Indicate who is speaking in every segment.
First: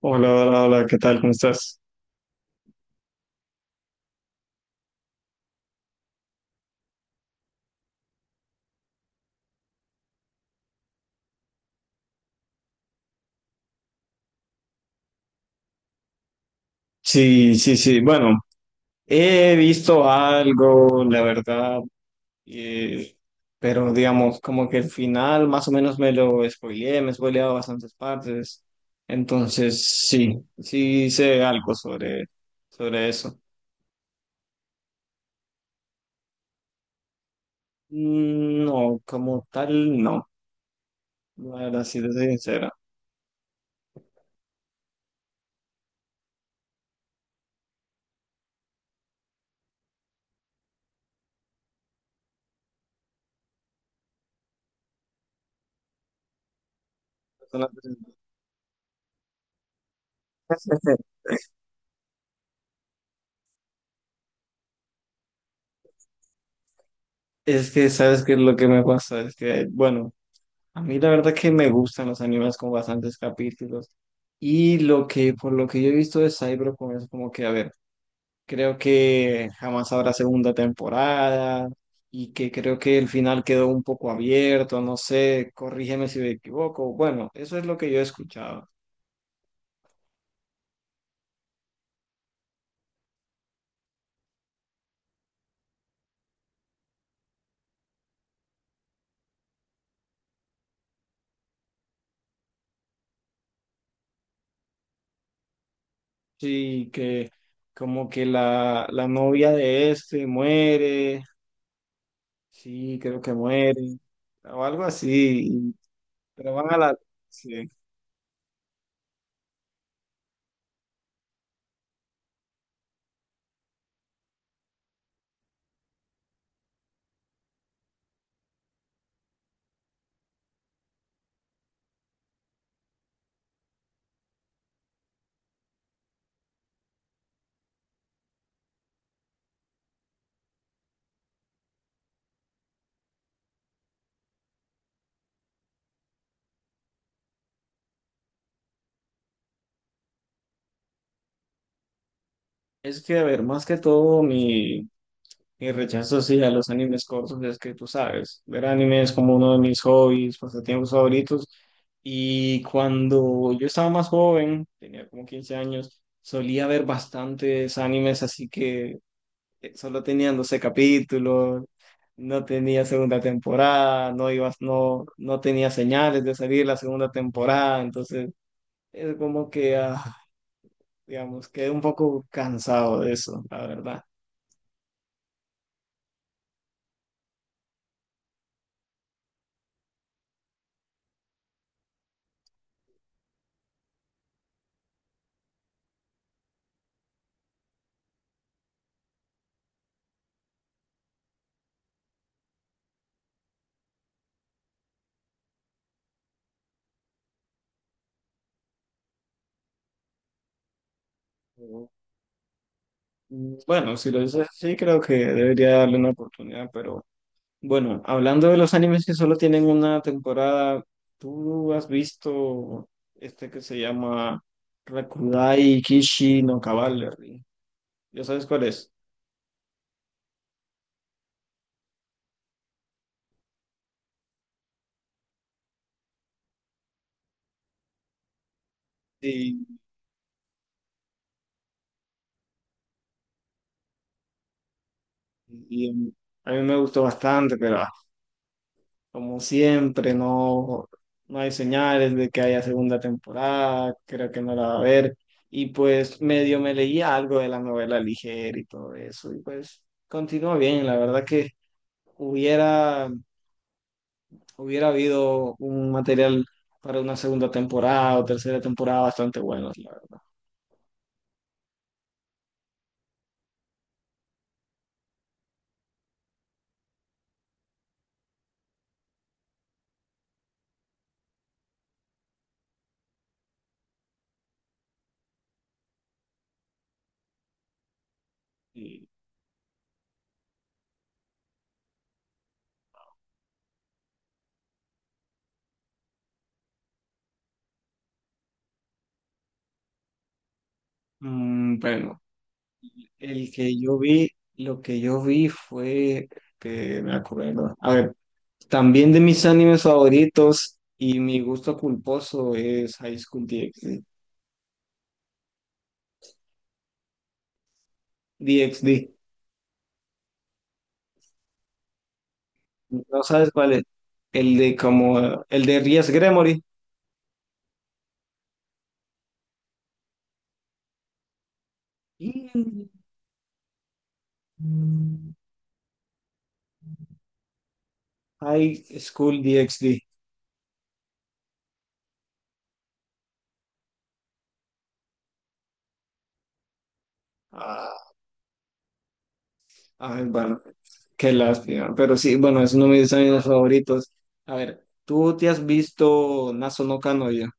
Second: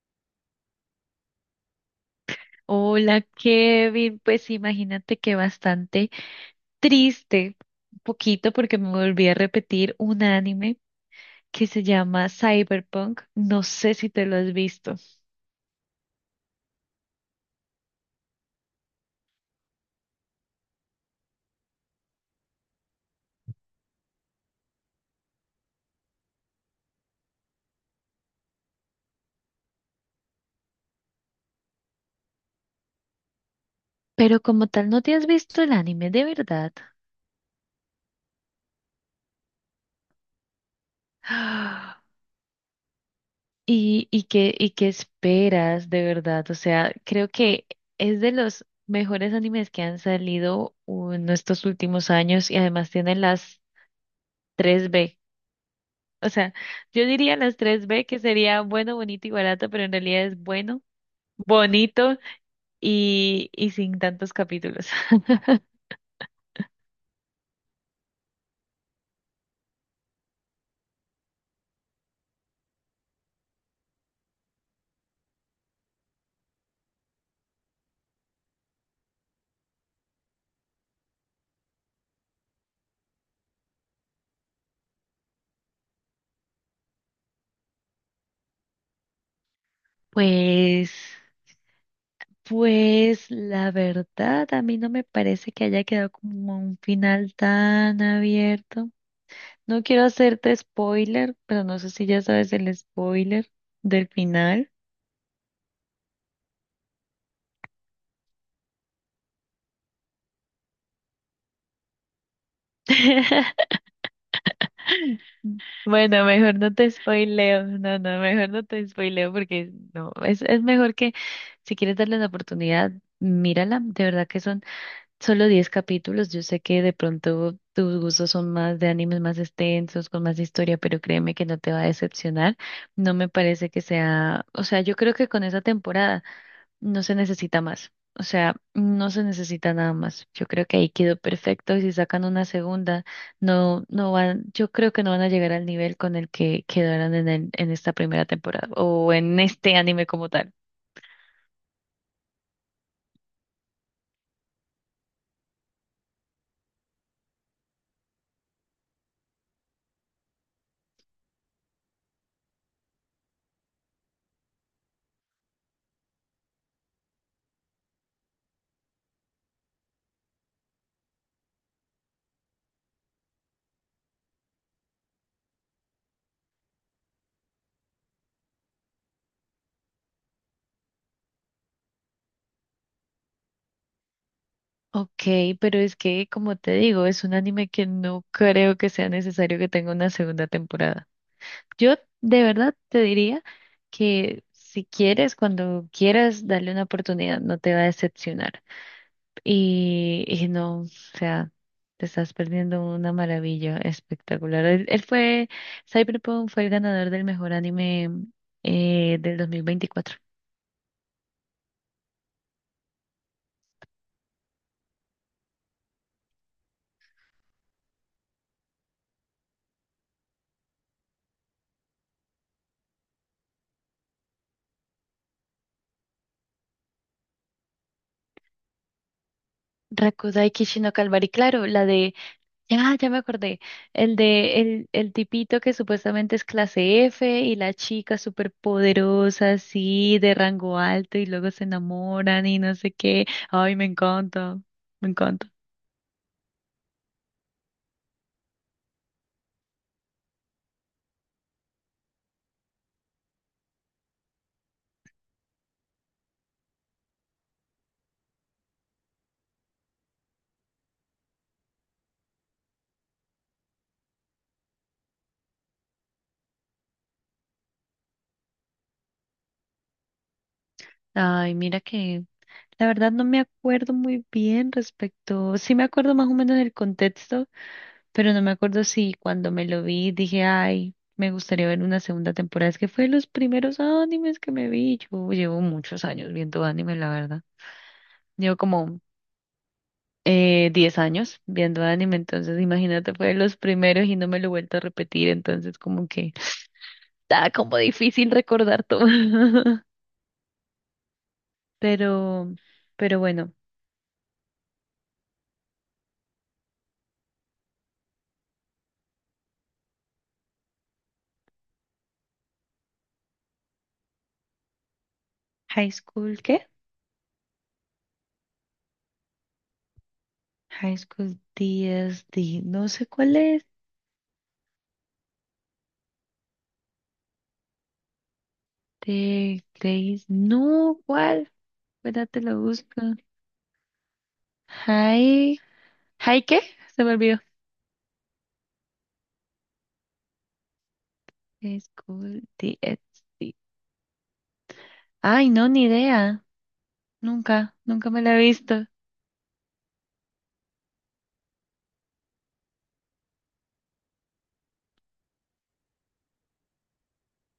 Speaker 1: Hola, hola, hola, ¿qué tal? ¿Cómo estás?
Speaker 2: Hola Kevin, pues imagínate que bastante triste, un poquito porque me volví a repetir un anime que se llama Cyberpunk, no sé si te lo has visto,
Speaker 1: Sí, sí, sí. Bueno, he visto algo, la verdad, eh, pero digamos, como que el final más o menos me lo spoileé, me he spoileado bastantes partes. Entonces, sí, sí sé algo sobre eso.
Speaker 2: pero como tal no te has visto el anime de verdad.
Speaker 1: Mm, no, como tal, no. La verdad, sí,
Speaker 2: Ah,
Speaker 1: te soy sincera.
Speaker 2: y qué esperas de verdad? O sea, creo que es de los mejores animes que han salido en estos últimos años y además tiene las 3B. O sea, yo diría
Speaker 1: Es
Speaker 2: las
Speaker 1: una-
Speaker 2: tres B, que sería bueno, bonito y barato, pero en realidad es bueno, bonito y sin tantos capítulos.
Speaker 1: Es que, ¿sabes qué es lo que me pasa? Es que, bueno. A mí la verdad que me gustan los animes con bastantes capítulos. Por lo que yo he visto de Cyberpunk es como que, a ver, creo que jamás habrá segunda temporada y que creo que el final quedó un poco abierto, no sé, corrígeme si me equivoco. Bueno, eso es lo que yo he escuchado.
Speaker 2: Pues, pues la verdad, a mí no me parece que haya quedado como un final tan abierto. No quiero hacerte spoiler, pero no sé si ya sabes el spoiler del final.
Speaker 1: Sí, que como que la novia de este muere, sí, creo que muere, o algo así.
Speaker 2: Bueno,
Speaker 1: pero
Speaker 2: mejor
Speaker 1: van
Speaker 2: no
Speaker 1: a
Speaker 2: te
Speaker 1: la...
Speaker 2: spoileo.
Speaker 1: sí.
Speaker 2: No, no, mejor no te spoileo porque no, es mejor que si quieres darle la oportunidad, mírala. De verdad que son solo 10 capítulos. Yo sé que de pronto tus gustos son más de animes más extensos, con más historia, pero créeme que no te va a decepcionar. No me parece que sea, o sea, yo creo que con esa temporada. No se necesita más. O sea, no se necesita nada más. Yo creo que ahí quedó perfecto. Y si sacan una segunda, no, no van, yo creo que no van a llegar al nivel con el que quedaron en en esta primera temporada o en este anime como tal.
Speaker 1: Es que, a ver, más que todo mi rechazo sí a los animes cortos es que tú sabes, ver anime es como uno de mis hobbies, pasatiempos favoritos. Y cuando yo estaba más joven, tenía como 15 años, solía ver bastantes animes, así que solo tenían 12 capítulos, no tenía segunda temporada, no ibas, no, no tenía señales de salir la segunda temporada, entonces es como que, ah, digamos, quedé un poco cansado de eso, la verdad.
Speaker 2: Ok, pero es que, como te digo, es un anime que no creo que sea necesario que tenga una segunda temporada. Yo de verdad te diría que si quieres, cuando quieras, darle una oportunidad, no te va a decepcionar. Y no, o sea, te estás perdiendo una maravilla espectacular. Cyberpunk fue el ganador del mejor anime del 2024.
Speaker 1: Bueno, si lo dices así, creo que debería darle una oportunidad, pero bueno, hablando de los animes que solo tienen una temporada, ¿tú has visto este que se llama Rakudai Kishi no Cavalry? ¿Ya sabes cuál es?
Speaker 2: Rakudai Kishino Calvary, claro, la de, ya me acordé, el de el tipito que supuestamente es clase F y la chica súper poderosa,
Speaker 1: Sí,
Speaker 2: así, de rango alto y luego se enamoran y no sé qué. Ay, me encanta, me encanta.
Speaker 1: y, a mí me gustó bastante, pero como siempre, no, no hay señales de que haya segunda temporada, creo que no la va a haber. Y pues medio me leía algo de la novela ligera y todo eso, y pues continúa bien. La verdad que hubiera, hubiera habido un material para una segunda temporada o tercera temporada bastante bueno, la verdad.
Speaker 2: Ay, mira que la verdad no me acuerdo muy bien respecto, sí me acuerdo más o menos del contexto, pero no me acuerdo si cuando me lo vi dije, ay, me gustaría ver una segunda temporada. Es que fue de los primeros animes que me vi. Yo llevo muchos años viendo anime, la verdad. Llevo como
Speaker 1: Y,
Speaker 2: 10 años viendo anime, entonces imagínate, fue de los primeros y no me lo he vuelto a repetir, entonces como que está como difícil recordar todo.
Speaker 1: bueno,
Speaker 2: Pero, pero
Speaker 1: el
Speaker 2: bueno,
Speaker 1: que yo vi, lo que yo vi fue, que me acuerdo, a ver. También de mis animes favoritos y mi gusto culposo es High School DxD.
Speaker 2: High School, ¿qué?
Speaker 1: DxD.
Speaker 2: High School D, S D. No sé
Speaker 1: ¿No
Speaker 2: cuál
Speaker 1: sabes
Speaker 2: es.
Speaker 1: cuál es? El de como el de Ries Gremory.
Speaker 2: De Grace. No, ¿cuál? Espera, te lo
Speaker 1: Y-
Speaker 2: busco.
Speaker 1: el-
Speaker 2: High. ¿High qué? Se me olvidó.
Speaker 1: High School DxD.
Speaker 2: High School D. S D. Ay, no, ni idea. Nunca, nunca
Speaker 1: Ah,
Speaker 2: me la he visto.
Speaker 1: ay, bueno, qué lástima. Pero sí, bueno, es uno de mis animes favoritos. A ver, ¿tú te has visto Naso no Kanoya?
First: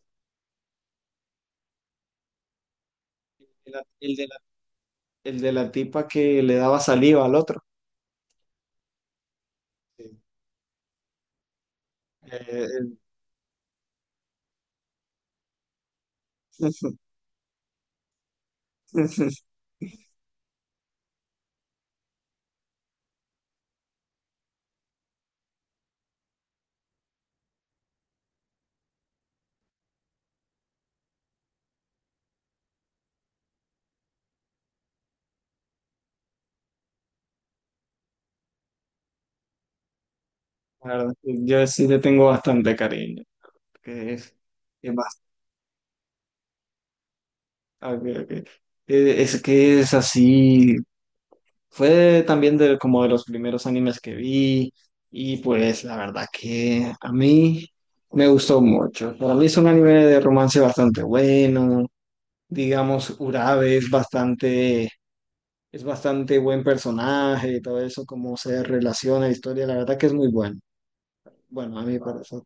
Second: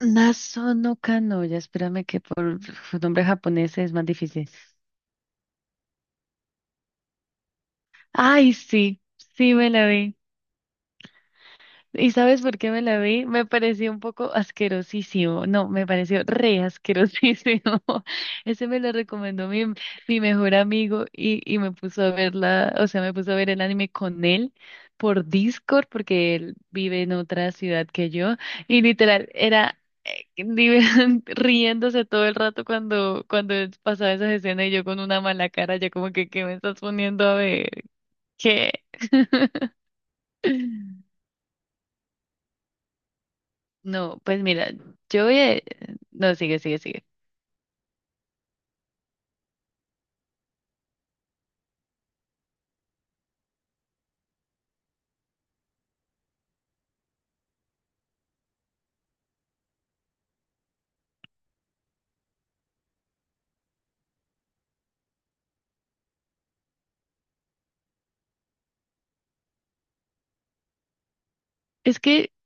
Speaker 2: Naso no Kanoya. Espérame que por uf, nombre
Speaker 1: El,
Speaker 2: japonés
Speaker 1: de
Speaker 2: es más
Speaker 1: el de la
Speaker 2: difícil.
Speaker 1: el de la tipa que le daba saliva al otro.
Speaker 2: Ay, sí, sí me la
Speaker 1: Sí.
Speaker 2: vi. ¿Y sabes por qué me
Speaker 1: Eh,
Speaker 2: la vi? Me pareció un poco asquerosísimo. No, me pareció re asquerosísimo. Ese me lo
Speaker 1: eh,
Speaker 2: recomendó mi mejor amigo y me puso a verla, o sea, me puso a ver el anime con él por Discord porque él vive en otra ciudad que yo y literal era riéndose todo el rato cuando pasaba esas escenas y yo con una mala cara, ya como que, ¿qué me estás poniendo a ver? ¿Qué?
Speaker 1: La verdad, yo sí le tengo bastante cariño, que
Speaker 2: No,
Speaker 1: es,
Speaker 2: pues mira,
Speaker 1: es
Speaker 2: yo voy a... No, sigue, sigue, sigue.
Speaker 1: bastante, es que es así, fue también de, como de los primeros animes que vi y pues la verdad que a mí me gustó mucho. Para mí es un anime de romance bastante bueno, digamos, Urabe es bastante buen personaje y todo eso, cómo se relaciona la historia, la verdad que es muy bueno. Bueno, a mí me
Speaker 2: Es que
Speaker 1: parece.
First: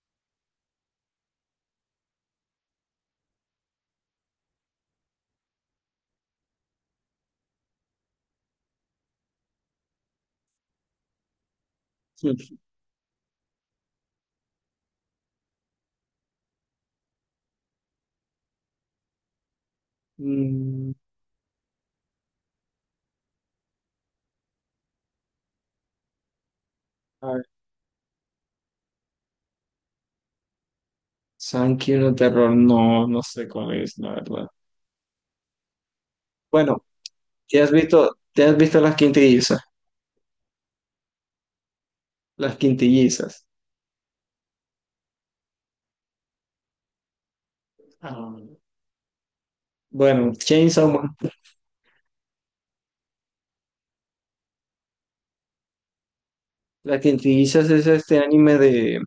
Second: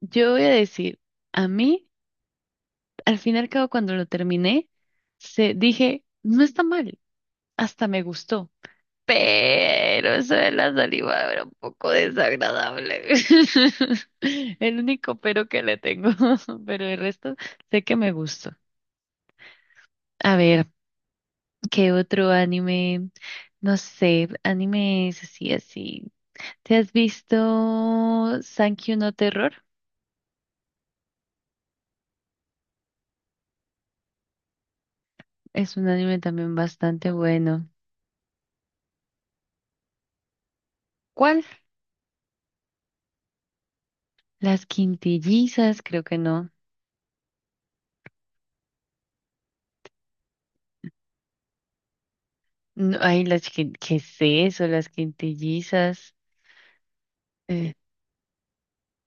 Speaker 2: yo voy a decir, a mí, al fin y al cabo, cuando lo terminé, se, dije, no está mal, hasta me gustó, pero eso de la saliva era un poco
Speaker 1: Sí.
Speaker 2: desagradable. El único pero que le tengo, pero el resto sé que me gustó. A ver,
Speaker 1: Mm.
Speaker 2: ¿qué otro anime? No sé, animes así, así. ¿Te has visto Sankyu no Terror?
Speaker 1: Sankey Sankiuno Terror, no, no sé cuál es, la verdad.
Speaker 2: Es un anime también
Speaker 1: Bueno,
Speaker 2: bastante bueno.
Speaker 1: te has visto las quintillizas?
Speaker 2: ¿Cuál?
Speaker 1: Las quintillizas.
Speaker 2: Las quintillizas, creo que no.
Speaker 1: Ah, bueno, Chainsaw Man.
Speaker 2: No, ay, las que, ¿qué es eso? Las quintillizas.
Speaker 1: Las quintillizas
Speaker 2: Eh,
Speaker 1: es este anime de,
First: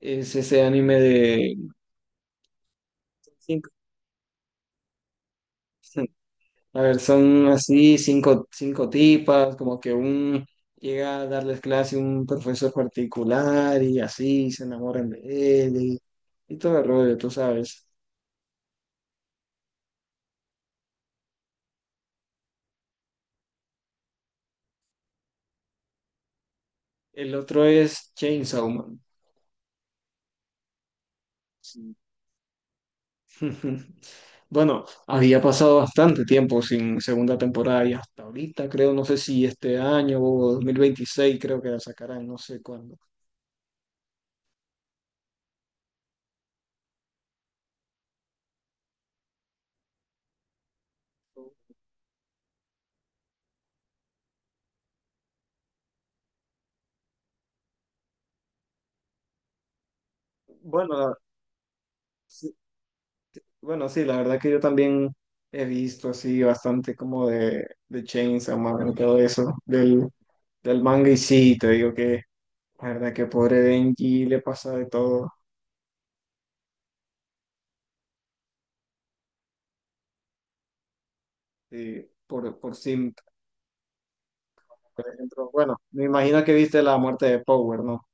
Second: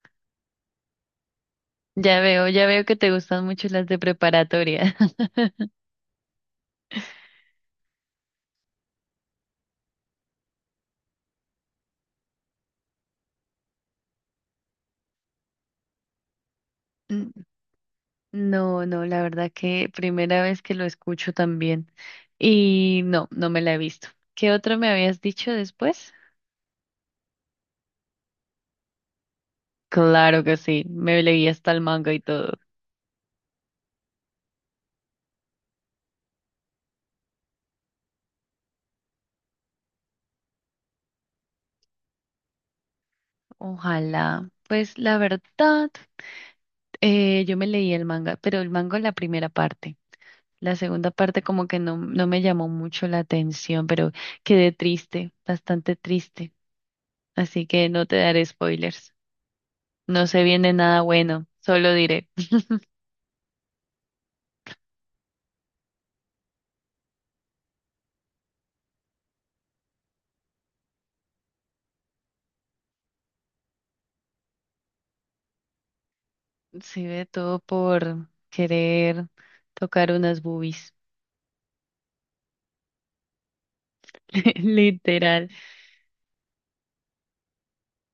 Speaker 1: es ese anime de
Speaker 2: ya veo que te gustan mucho
Speaker 1: cinco-
Speaker 2: las de preparatoria.
Speaker 1: A ver, son así cinco, cinco tipas, como que un llega a darles clase un profesor particular y así se enamoran de él y todo el rollo, tú
Speaker 2: N-
Speaker 1: sabes.
Speaker 2: No, no, la verdad que primera vez que lo escucho también. Y no, no me la he visto. ¿Qué otro me habías dicho después?
Speaker 1: El otro es Chainsaw Man.
Speaker 2: Claro que sí, me leí hasta el manga y todo.
Speaker 1: Bueno, había pasado bastante tiempo sin segunda temporada y hasta ahorita creo, no sé si este año o 2026 creo que la sacarán, no sé cuándo.
Speaker 2: Ojalá. Pues la verdad, yo me leí el manga, pero el manga la primera parte. La segunda parte como que no, no me llamó mucho la atención, pero quedé triste, bastante triste. Así que no te daré spoilers. No se viene
Speaker 1: Bueno,
Speaker 2: nada
Speaker 1: la-
Speaker 2: bueno, solo diré.
Speaker 1: sí, bueno, sí, la verdad que yo también he visto así bastante como de, Chainsaw Man y todo eso, del manga y sí, te digo que la verdad que pobre Denji le pasa de todo
Speaker 2: Se ve todo por querer tocar unas boobies,
Speaker 1: sí, por
Speaker 2: literal.
Speaker 1: ejemplo. Bueno, me imagino que viste la muerte de Power, ¿no?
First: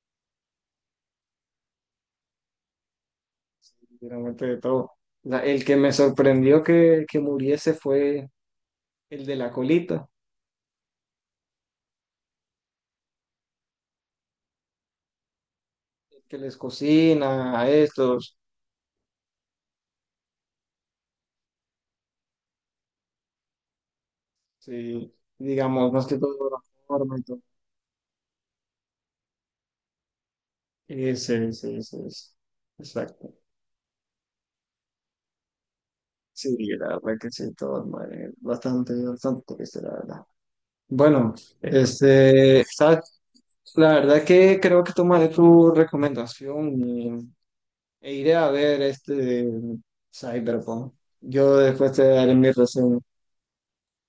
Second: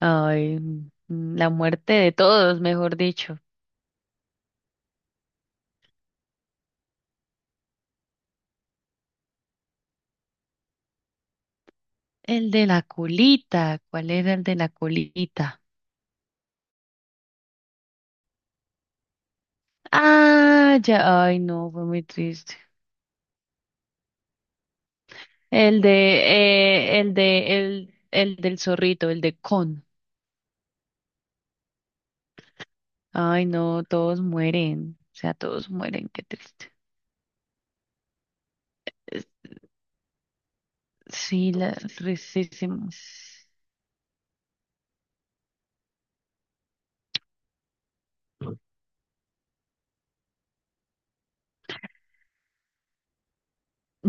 Speaker 2: Ay, mm, la muerte de todos, mejor dicho.
Speaker 1: De la muerte de todo. O el que me sorprendió que muriese fue el de la colita,
Speaker 2: El de la colita, ¿cuál era el de la colita?
Speaker 1: el que les cocina a estos,
Speaker 2: Ah, ya, ay no, fue muy triste.
Speaker 1: sí, digamos, más que todo la forma y todo.
Speaker 2: El del zorrito, el de Con.
Speaker 1: Ese, ese, ese, ese. Exacto.
Speaker 2: Ay, no, todos mueren. O sea, todos mueren, qué
Speaker 1: Sí,
Speaker 2: triste.
Speaker 1: la verdad que sí, todo madre, bastante,
Speaker 2: Es-
Speaker 1: bastante triste, la verdad. Bueno,
Speaker 2: Sí, la, tristísimo.
Speaker 1: ¿sabes? La verdad que creo que tomaré tu recomendación e iré a ver este Cyberpunk. Yo después te daré mi reseña.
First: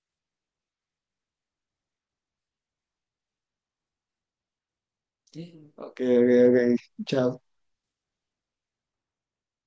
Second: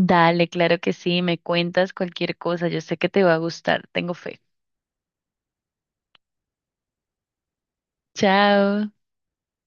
Speaker 2: Dale, claro que sí, me cuentas cualquier cosa. Yo sé que te va a gustar, tengo fe.
Speaker 1: Sí. Ok, ok, ok. Chao.
Speaker 2: Chao.